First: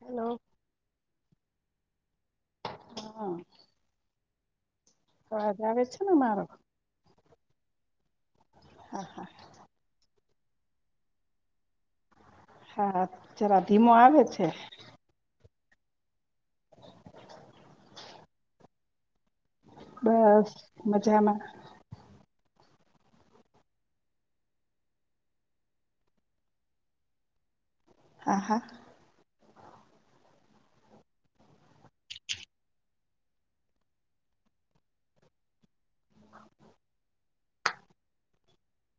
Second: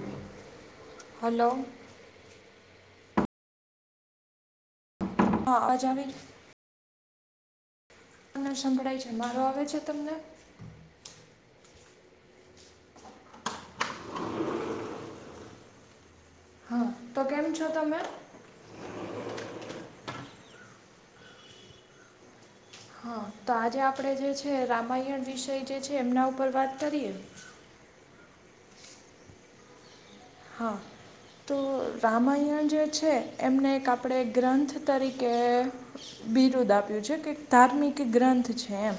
Hello. Hello હા હા. હા તોવાજ આવે અવાજ છે આવી ને મારો અને સંભળાય હા છે હા મારો આવે છે તમને હા જરા ધીમો આવેે છે હા તો કેમ છો તમે બસ મજામાં હા તો આજે આપણે જે છે, રામાયણ વિષય જે છે એમના ઉપર વાત કરીએ. હ હા હા તો રામાયણ જે છે એમને એક આપણે ગ્રંથ તરીકે બિરુદ આપ્યું છે કે ધાર્મિક ગ્રંથ છે એમ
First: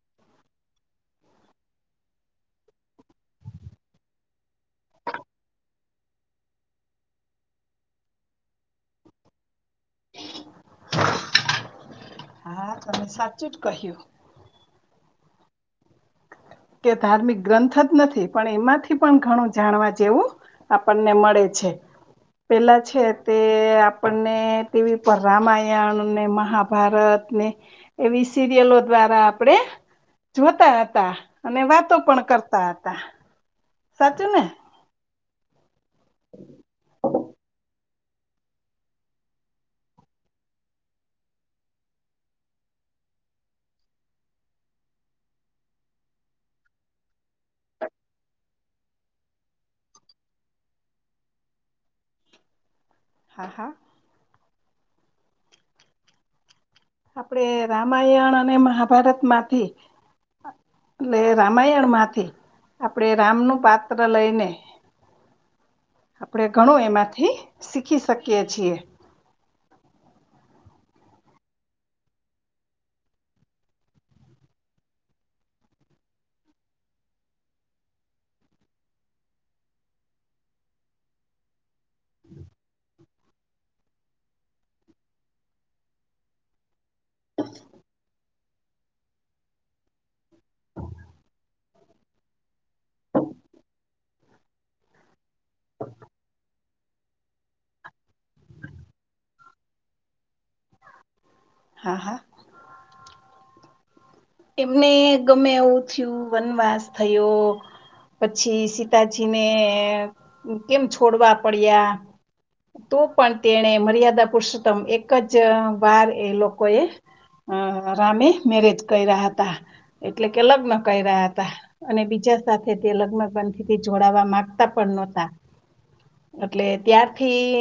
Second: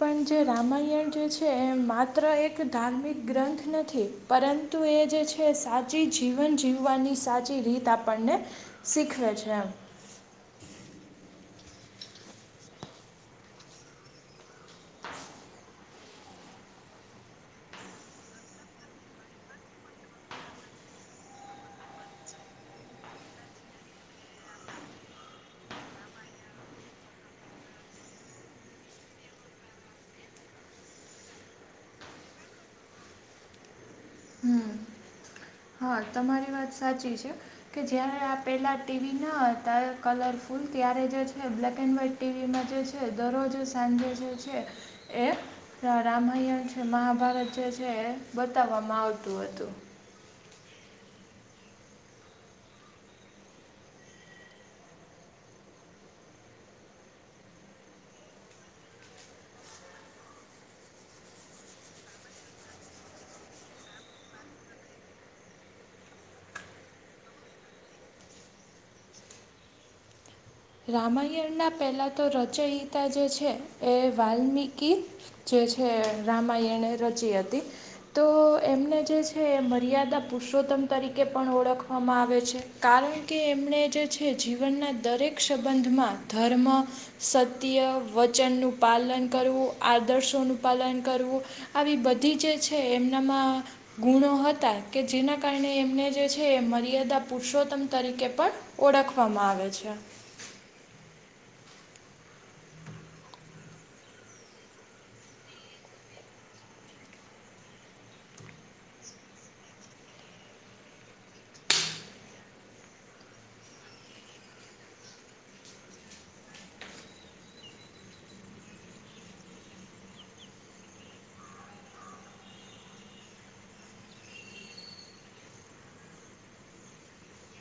પણ જે રામાયણ જે છે એ માત્ર એક ધાર્મિક ગ્રંથ નથી પરંતુ એ જે છે છે સાચી જીવન જીવવાની સાચી રીત આપણને શીખવે છે એમ. હા તમે સાચું જ કહ્યું. કે ધાર્મિક ગ્રંથ જ નથી પણ એમાંથી પણ ઘણું જાણવા જેવું આપણને મળે છે પેલા છે તે આપણને ટીવી પર રામાયણ અનેને મહાભારત એવી સિરિયલો દ્વારા આપડે જોતા હતા અને વાતો પણ કરતા હતા સાચું ને હમ્મ હા તમારી વાત સાચી છે કે જારે આ પેલા ટીવી ના હતા કલરફુલ ત્યારે જે છે બ્લેક એન્ડ વ્હાઈટ ટીવીમાં જે છે દરરોજ સાંજે જે છે એ રામાયણ છે મહાભારત જે છે એ બતાવવામાં આવત ું હતું હા હા આપણેે રામાયણ અને મહાભારત માંથી એટલે રામાયણ માંથી આપણે રામનું પાત્ર લઈને આપણેે ઘણું એમાંથી શીખી શકીએ છીએ રામાયણના પહેલા તો રચયિતા જે છે એ વાલ્મકી જે છે રામાયણે રચી હતી તો એમને જે છે મર્યાદા પુરષોત્તમ તરીકે પણ ઓળખવામાં આવે છે કારણ કે એમણે જે છે જીવનના દરેક સંબંધમાં ધર્મ સત્ય વચન નું પાલન કરવું આદર્શોનું પાલન કરવું આવી બધી જે છે એમનામાં ગુણો હતા કે જેના કારણે એમને જે છે એ મર્યાદા પુરુષોત્તમ તરીકે પણ ઓળખવામાં આવે છે હા હા એમને ગમે એવું થયું વનવાસ થયો પછી સીતાજીને કેમ છોડવા પડ્યા તો પણ તેને મર્યાદા પુરુષોત્તમ એક જ વાર એ લોકો એ અ રામે મેરેજ કર્યા હતા એટલે કે લગ્ન કર્યા હતા અને બીજા સાથે તે લગ્નગંથીથી જોડાવા માંગતા પણ નોતા એટલે ત્યારથી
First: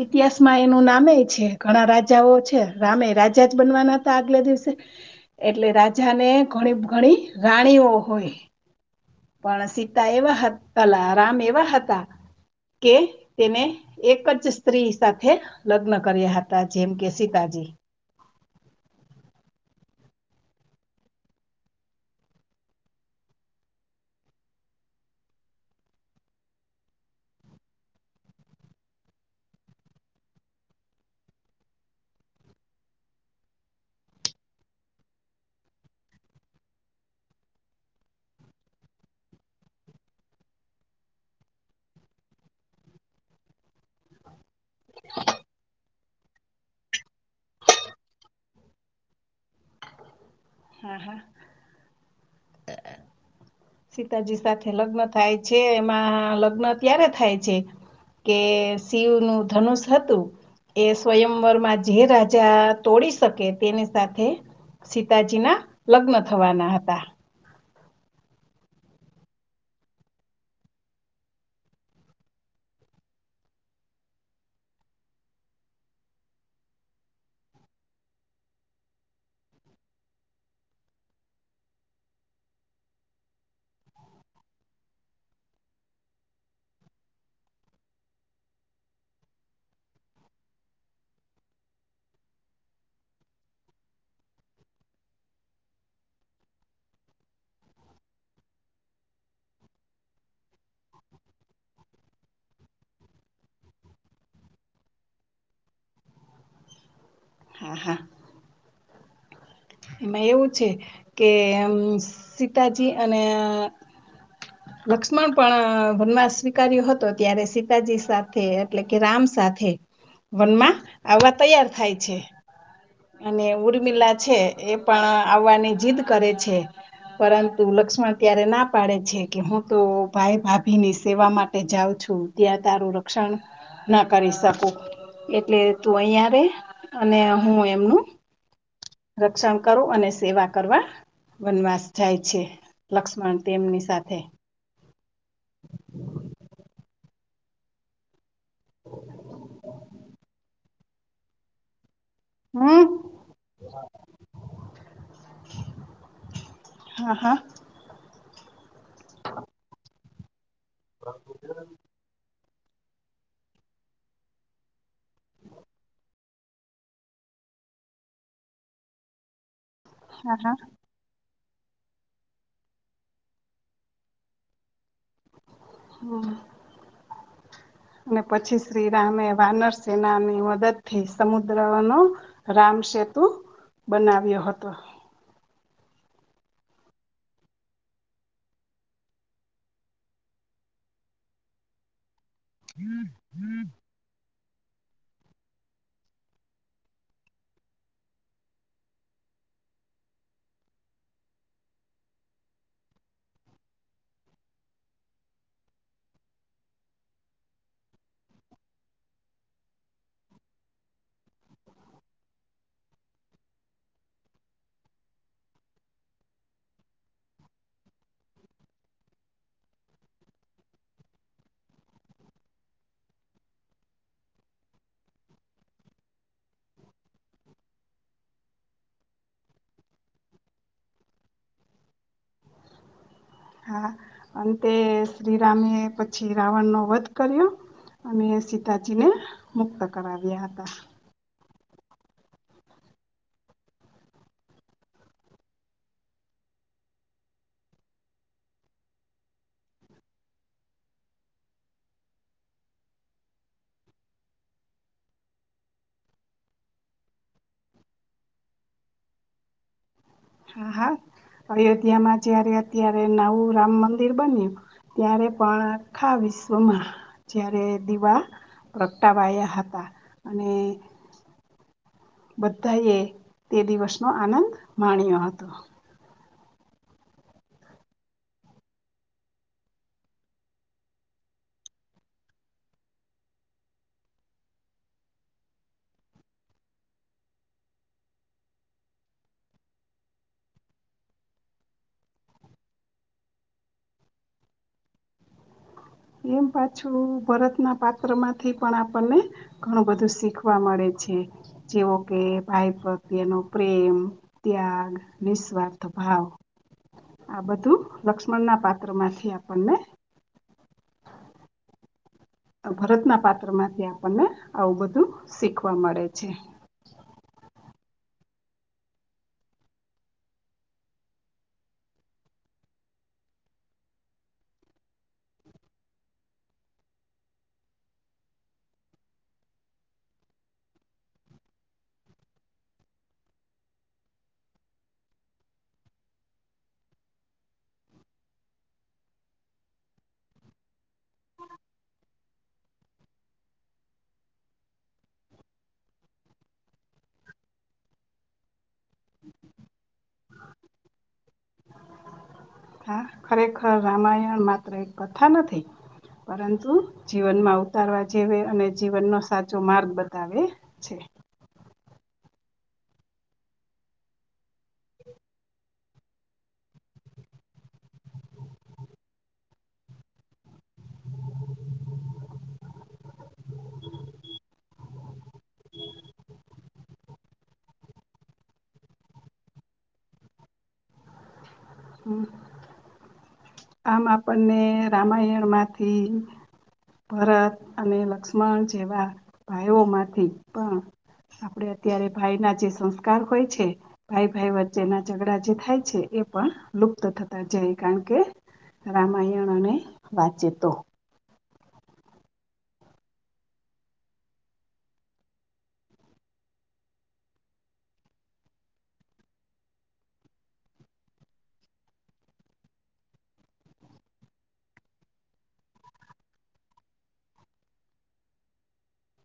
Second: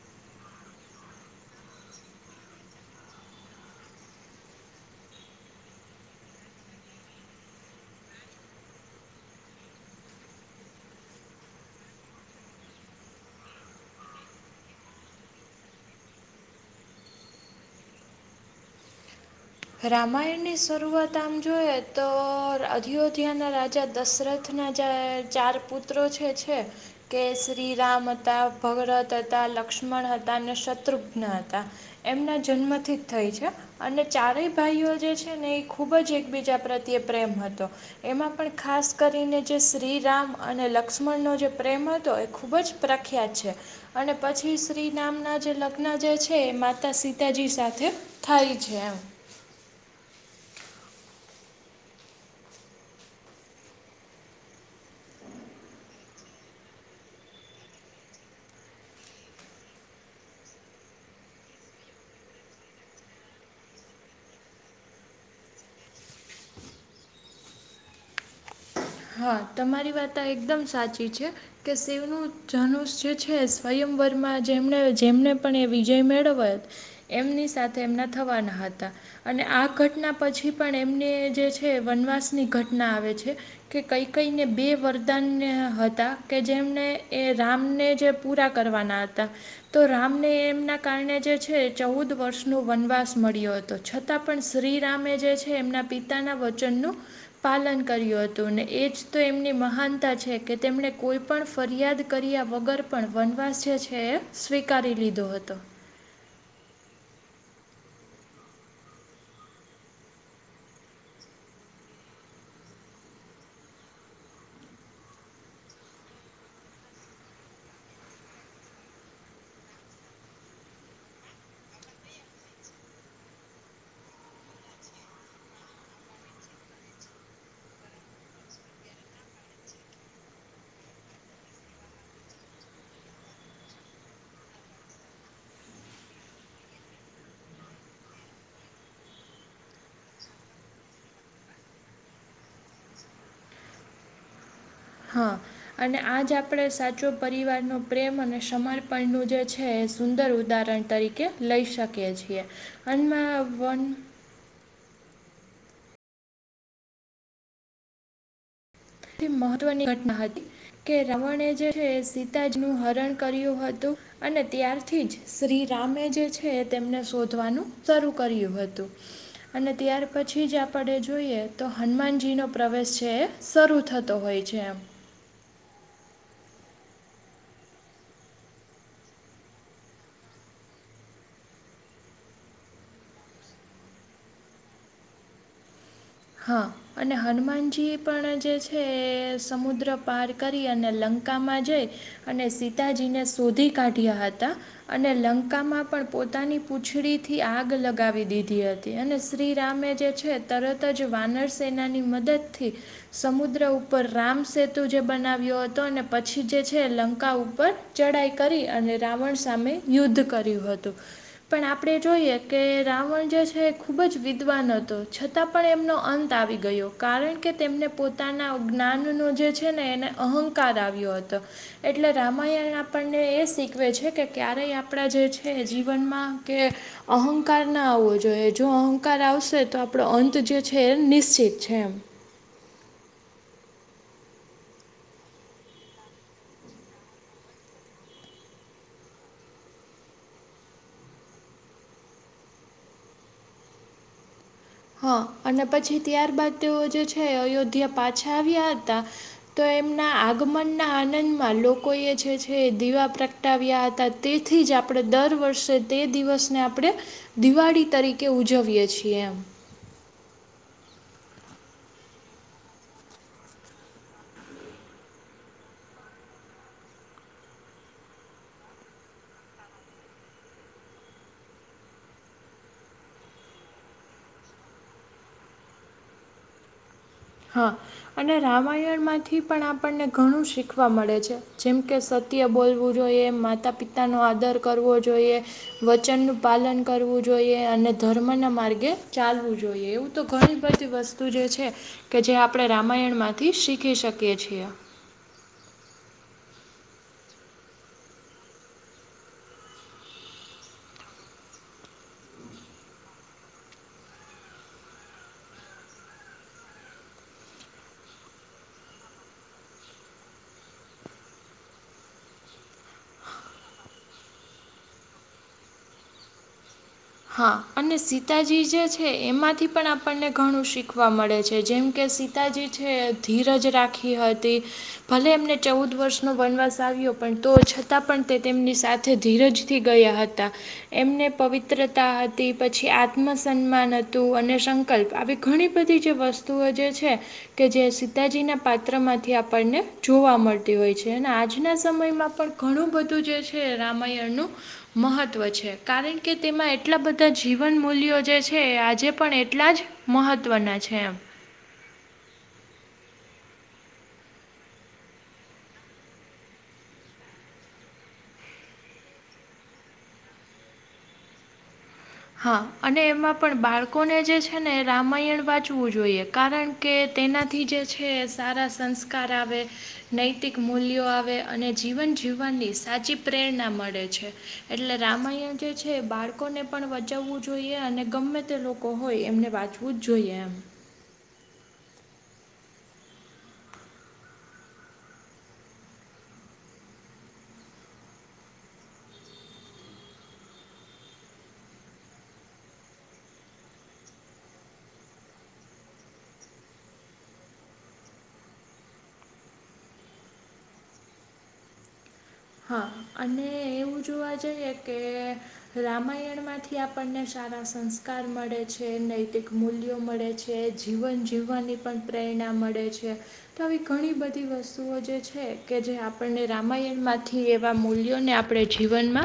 ઈતિહાસમાં એનું નામે છે ઘણા રાજાઓ છે રામે રાજા જ બનવાના હતા આગલા દિવસે એટલે રાજા ને ઘણી ઘણી રાણીઓ હોય પણ સીતા એ [inaudible] રામ એવા હતા કે તેને એક જ સ્ત્રી સાથે લગ્ન કર્યા હતા જેમ કે સીતાજી રામાયણની શરૂઆત આમ જોએ તો અયોધ્યાના રાજા દશરથ [unintelligible] ના ચાર પુત્રો છે છે કે શ્રીરામ હતા ભગરથ હતા લક્ષ્મણ હતા અને શત્રુઘ્ન હતા એમના જન્મથી જ થઈ છે અને ચારેય ભાઈઓ જે છે ને એ ખૂબ જ એકબીજા પ્રત્યે પ્રેમ હતો એમાં પણ ખાસ કરીને જે શ્રીરામ અને લક્ષ્મણનો જે પ્રેમ હતો એ ખૂબ જ પ્રખ્યાત છે અને પછી શ્રી રામ ના જે લગ્ન જે છે એ માતા સિતા સીતા જી સાથે થાય છે એમ હા હા સીતાજી સાથે લગ્ન થાય છે એમાં લગ્ન ત્યારે થાય છે કે શિવ નું ધનુષ હતું એ સ્વયંવરમાં જે રાજા તોડી શકે તેની સાથે સીતાજી ના લગ્ન થવાના હતા હા તમારી વાત આ એકદમ સાચી છે કે શિવનું ધનુષ જે છે સ્વયંવરમાં જેમને જેમને પણ એ વિજય મેળવય એમની સાથે એમના થવાના હતા અને આ ઘટના પછી પણ એમને જે છે વનવાસની ઘટના આવે છે કે કંઈ કઈને બે વરદાન હતા ને કે જેમને એ રામને જે પૂરા કરવાના હતા તો રામને એમના કારણે જે છે ચૌદ વર્ષ નો વનવાસ મળ્યો હતો તો છતાં પણ શ્રીરામે જે છે એમના પિતાના વચનનું પાલન કર્યું હતું તો એ જ તો એમની મહાનતા છે કે તેમણે કોઈ પણ ફરિયાદ કર્યા વગર પણ વનવાસ જે છે એ સ્વીકારી લીધો હતો હા હા! એમાં એવું છે. કે સીતાજી અને. લક્ષ્મણ પણ વનવાસ સ્વીકાર્યો હતો. ત્યારે સીતાજી સાથે, એટલે કે રામ સાથે. વનમાં આવા તૈયાર થાય છે. અને ઉર્મિલા છે, એ પણ આવવાની જીદ કરે છે. પરંતુ લક્ષ્મણ ત્યારે ના પાડે છે. કે હું તો ભાઈ ભાભી ની સેવા માટે જાઉં છું. ત્યાં તારું રક્ષણ ન કરી શકું. એટલે તું અહીંયા રરહે, અને હું એમનું. રક્ષણ કરુ, અને સેવા કરવા. વનવાસ જાય છે. લક્ષ્મણ તેમની સાથે. હા! અને આજ આપણે સાચો પરિવારનો. પ્રેમ અને સમર્પણનું જે છે. એ સુંદર ઉદાહરણ તરીકે લઈ શકીએ છેએ. હમ [unintelligible] હા હા! સથી મહત્વની ઘટના હતી. કે રામાયણ જે છે, સીતાજીનું હરણ કર્યું હતું. અને ત્યારથી જ શ્રી રામે જે છે, તેમને શોધવાનું શરૂ કર્યું હતું. અને ત્યાર. પછી જ આપણે જોઈએ, તો હનુમાનજી નો પ્રવેશ છે એ શરૂ થતો હોય છે એમ. હમ! અને પછી, શ્રી રામે વાનર સેનાની મદદ થી સમુદ્રનો. રામ સેતુ બનાવ્યો હતો. હા! અને હનુમાનજી પણ જે છે, એ સમુદ્ર પાર કરી, અને લંકામાં જઈ. અને સીતાજીને શોધી કાઢ્યા હતા. અને લંકામાં પણ પોતાની પૂંછડીથી આગ લગાવી દીધી હતી. અને શ્રીરામે જે. છે તરત જ વાનર સેનાની મદદથી. સમુદ્ર ઉપર રામ સેતુ જે બનાવ્યો હતો. અને પછી જે છે લંકા ઉપર. ચઢાઈ કરી. અને રાવણ સામે યુદ્ધ કર્યું હતું. પણ આપણે જોઈએ કે, રાવણ જે છે એ ખૂબ જ વિદ્વાન હતો. છતાં પણ એમનો અંત આવી ગયો. કારણ કે તેમને પોતાના જ્ઞાનનો જે છે ને એને. અહંકાર આવ્યો હતો. એટલે રામાયણ આપણને એ શીખવે છે. કે ક્યારેય આપણા જે છે જીવનમાં કે. અહંકાર ના આવવો જોઈએ. જો અહંકાર આવશે તો આપડો અ. જે છે નિશ્ચિત છે એ. હા! અંતે શ્રીરામે પછી, રાવણ નો વધ કર્યો. અને સીતાજીને મુક્ત કરાવ્યા હતા. હા! અને પછી ત્યાર બાાદ તેઓ જે છે. અયોધ્યા પાછા આવ્યા હતા. તો એમના આગમન ના આનંદમાં, લોકો એ જે છે દીવા પ્ર. અટાવ્યા હતા. તેથી જ આપણે દર વર્ષે તે દિવસને આપણે.. દિવાળી તરીકે ઉજવીએ છીએ એમ. હા હા! અયોધ્યામાં જયારે અત્યારે નવું રામ મંદિર બન્યું. ત્યારે પણ આખા વિશ્વમાં જારે દીવા. પ્રગટાવાયા હતા. અને બધા એ તે દિવસ નો આનંદ માણ્યો હતો. હા! અને રામાયણમાંથી પણ આપણને ઘણું શીખવા મળે છે. જેમકે સત સત્ય બોલવું જોઈએ. માતા પિતાનો આદર કરવો જોઈએ. વચનનુંું પાલન કરવું જોઈએ. અને ધર્મના માર્ગે ચાલવું જોઈએ. એવું તો ઘણી બધી વસ્તુ જે છે. કે જે આપણે રામાયણમાંથી શીખી શકીએ છીએ. એમ પાછું ભરતના પાત્ર માંથી પણ આપણને. ઘણું બધું શીખવા મળે છે. જેવો કે ભાઈ પ્રત્યનો પ્રેમ. ત્યાગ, નિસ્વાર્થ ભાવ, આ બધું લક્ષ્મણના પાત્રમાંથી આપણને ભરતના પાત્રમાંથી આપણને આવું બધું શીખવા મળે છે. હા અને સીતાજી જે છે એમાંથી પણ આપણને ઘણું શીખવા મળે છે જેમ કે સી તા જે છે ધીરજ રાખી હતી, ભલે એમને ચૌદ વર્ષનો વનવાસ આવ્યો પણ તો છતાં પણ તે તેમની સાથે સાથે ધીરજથી ગયા હતા, એમને પવ્રિ -ત્રતા હતી પછી આત્મસન્માન હતુ, અને સંકલ્પ આવી ઘણી બધી જે વસ્તુ વસ્તુઓ જે છે. કે જે સીતાજીના પાત્રમાંથી આપણને જોવા મળતી હોય છે, અને આજના સમયમાં પણ ઘણું બધું જે છે રામાયણનું મહત્વ છે, કારણ કે તેમાં એટલા બધા જીવન મૂલ્યો જે છે એ આજે પણ એટલા જ મહત્ત્વના છે, એમ હા ખરેખર રામાયણ માત્ર એક કથા નથી, પરંતુ જીવનમાં ઉતારવા જેવે, અને જીવનનો સાચો માર્ગ બતાવે છે. હા અને એમાં પણ બાળકોને જે છને, એ રામાયણ વાંચવું જોઈએ કારણ કે તેનાથી જે છે, સારા સંસ્કાર આવે નૈતિક મૂલ્યો આવે અને જીવન જીવવાનની, સાચી પ્રેરણા મળે છે. એટલે રામાયણ જે છે, બાળકોને પણ વચવવું જોઈએ અને ગમે તે લોકો હોય, એમને વાંચવું જ જોઈએ એમ હમ્મ આમ આપણને રામાયણમાંથી ભરત અને લક્ષ્મણ જેવા ભાઈઓમાંથી પણ આપડે અત્યારે ભાઈના જે સંસ્કાર હોય છે. ભાઈ ભાઈ વચ્ચેના ઝઘડા જે થાય છે, એ પણ લુપ્ત થતા જાય કારણ કે રામાયણ અને વાંચીતો હા અને એવું જોવા જઈએ, કે રામાયણમાંથી આપણને સારા સંસ્કાર મળે છે, નૈતિક મૂલ્યો મળે છે. જે જીવન જીવવાની પણ પ્રેરણા મળે છે‌. તો આવી ઘણી બધી વસ્તુઓ જે છે, કે જે આપણને રામાયણ માંથી એવા મૂલ્યોને આપણે જીવનમા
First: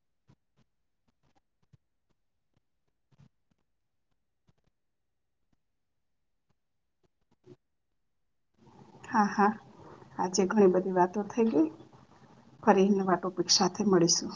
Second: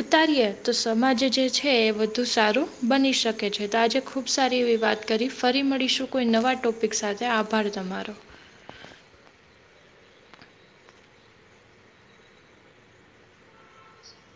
ઉતારીએ તો સમાજ જે છે, એ વધુ સારું બની શકે છે, તો આજે ખૂબ સારી એવી વાત કરી ફરી મળીશું કોઈ નવા ટોપિક સાથે આભાર તમારો હા હા આજે ઘણી બધી વાતો થઈ ગઈ. ફરીને વાટોપિકક્ષા મળીશુ